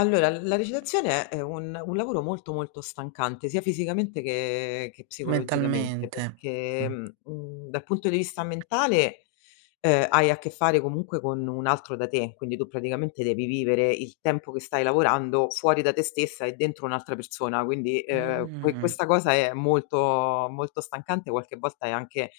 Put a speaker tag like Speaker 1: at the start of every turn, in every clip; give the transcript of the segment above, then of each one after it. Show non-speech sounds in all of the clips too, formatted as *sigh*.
Speaker 1: Allora l la recitazione è un un lavoro molto molto stancante, sia fisicamente che che psicologicamente,
Speaker 2: Mentalmente.
Speaker 1: perché
Speaker 2: Mh.
Speaker 1: mhmm, mhmm, dal punto di vista mentale, ehm, hai a che fare comunque con un altro da te, quindi tu praticamente devi vivere il tempo che stai lavorando fuori da te stessa e dentro un'altra persona. Quindi ehm que
Speaker 2: Mh-mh.
Speaker 1: questa cosa è molto molto stancante, qualche volta è anche,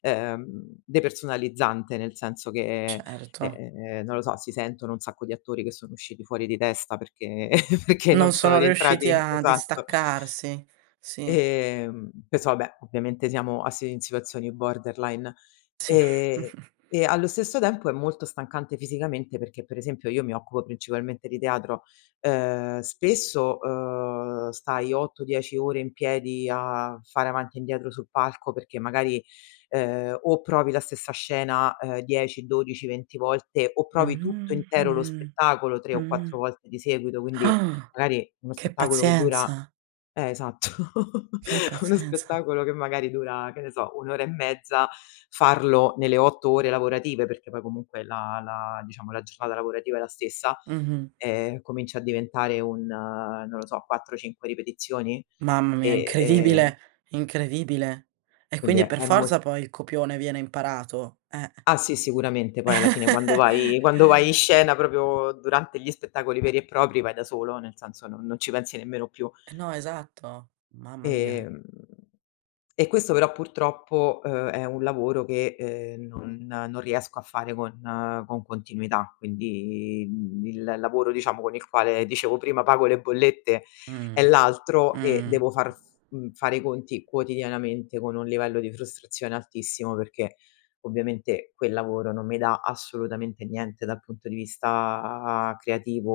Speaker 1: ehm, depersonalizzante, nel senso che,
Speaker 2: Certo.
Speaker 1: ehm, non lo so, si sentono un sacco di attori che sono usciti fuori di testa perché *chuckles* perché non
Speaker 2: Non
Speaker 1: sono
Speaker 2: sono riusciti
Speaker 1: rientrati
Speaker 2: a
Speaker 1: esatto.
Speaker 2: distaccarsi, sì.
Speaker 1: Ehm, questo vabbè, ovviamente siamo asi in situazioni borderline.
Speaker 2: Sì.
Speaker 1: Ehm,
Speaker 2: *chuckles*
Speaker 1: e allo stesso tempo è molto stancante fisicamente perché per esempio io mi occupo principalmente di teatro. Ehm spesso, uhm, stai 8-10 ore in piedi a fare avanti e indietro sul palco perché magari, ehm, o provi la stessa scena ehm, 10-12-20 volte o provi tutto
Speaker 2: Mh-mh,
Speaker 1: intero lo
Speaker 2: mh,
Speaker 1: spettacolo 3 o 4
Speaker 2: mh-mh,
Speaker 1: volte di seguito, quindi
Speaker 2: Ah!
Speaker 1: magari uno
Speaker 2: Che
Speaker 1: spettacolo che dura
Speaker 2: pazienza!
Speaker 1: eh esatto. *chuckles*
Speaker 2: Che
Speaker 1: Uno
Speaker 2: pazienza.
Speaker 1: spettacolo che magari dura, che ne so, 1 ora e mezza, farlo nelle 8 ore lavorative, perché poi comunque la la diciamo, la giornata lavorativa è la stessa,
Speaker 2: Mh-mh.
Speaker 1: ehm, comincia a diventare un, uhm, non lo so, 4-5 ripetizioni
Speaker 2: Mamma mia,
Speaker 1: e ehm
Speaker 2: incredibile incredibile. E
Speaker 1: Quindi
Speaker 2: quindi
Speaker 1: è
Speaker 2: per
Speaker 1: è
Speaker 2: forza
Speaker 1: mol
Speaker 2: poi il copione viene imparato eh.
Speaker 1: Ah sì, sicuramente poi alla fine quando
Speaker 2: *chuckles*
Speaker 1: vai quando vai in scena proprio durante gli spettacoli veri e propri vai da solo, nel senso non non ci pensi nemmeno più.
Speaker 2: Eh no, esatto. Mamma mia.
Speaker 1: Ehm, e questo però purtroppo, uhm, è un lavoro che, uhm, non non riesco a fare con con continuità, quindi mhmm, il lavoro diciamo con il quale dicevo prima pago le bollette è
Speaker 2: Mh.
Speaker 1: l'altro e
Speaker 2: Mh.
Speaker 1: devo far f mhmm, fare i conti quotidianamente con un livello di frustrazione altissimo, perché ovviamente quel lavoro non mi dà assolutamente niente dal punto di vista creativo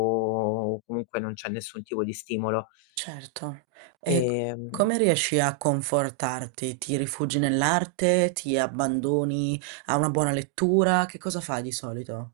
Speaker 1: o comunque non c'è nessun tipo di stimolo.
Speaker 2: Certo. E c
Speaker 1: Ehm
Speaker 2: come riesci a confortarti? Ti rifugi nell'arte, ti abbandoni a una buona lettura? Che cosa fai di solito?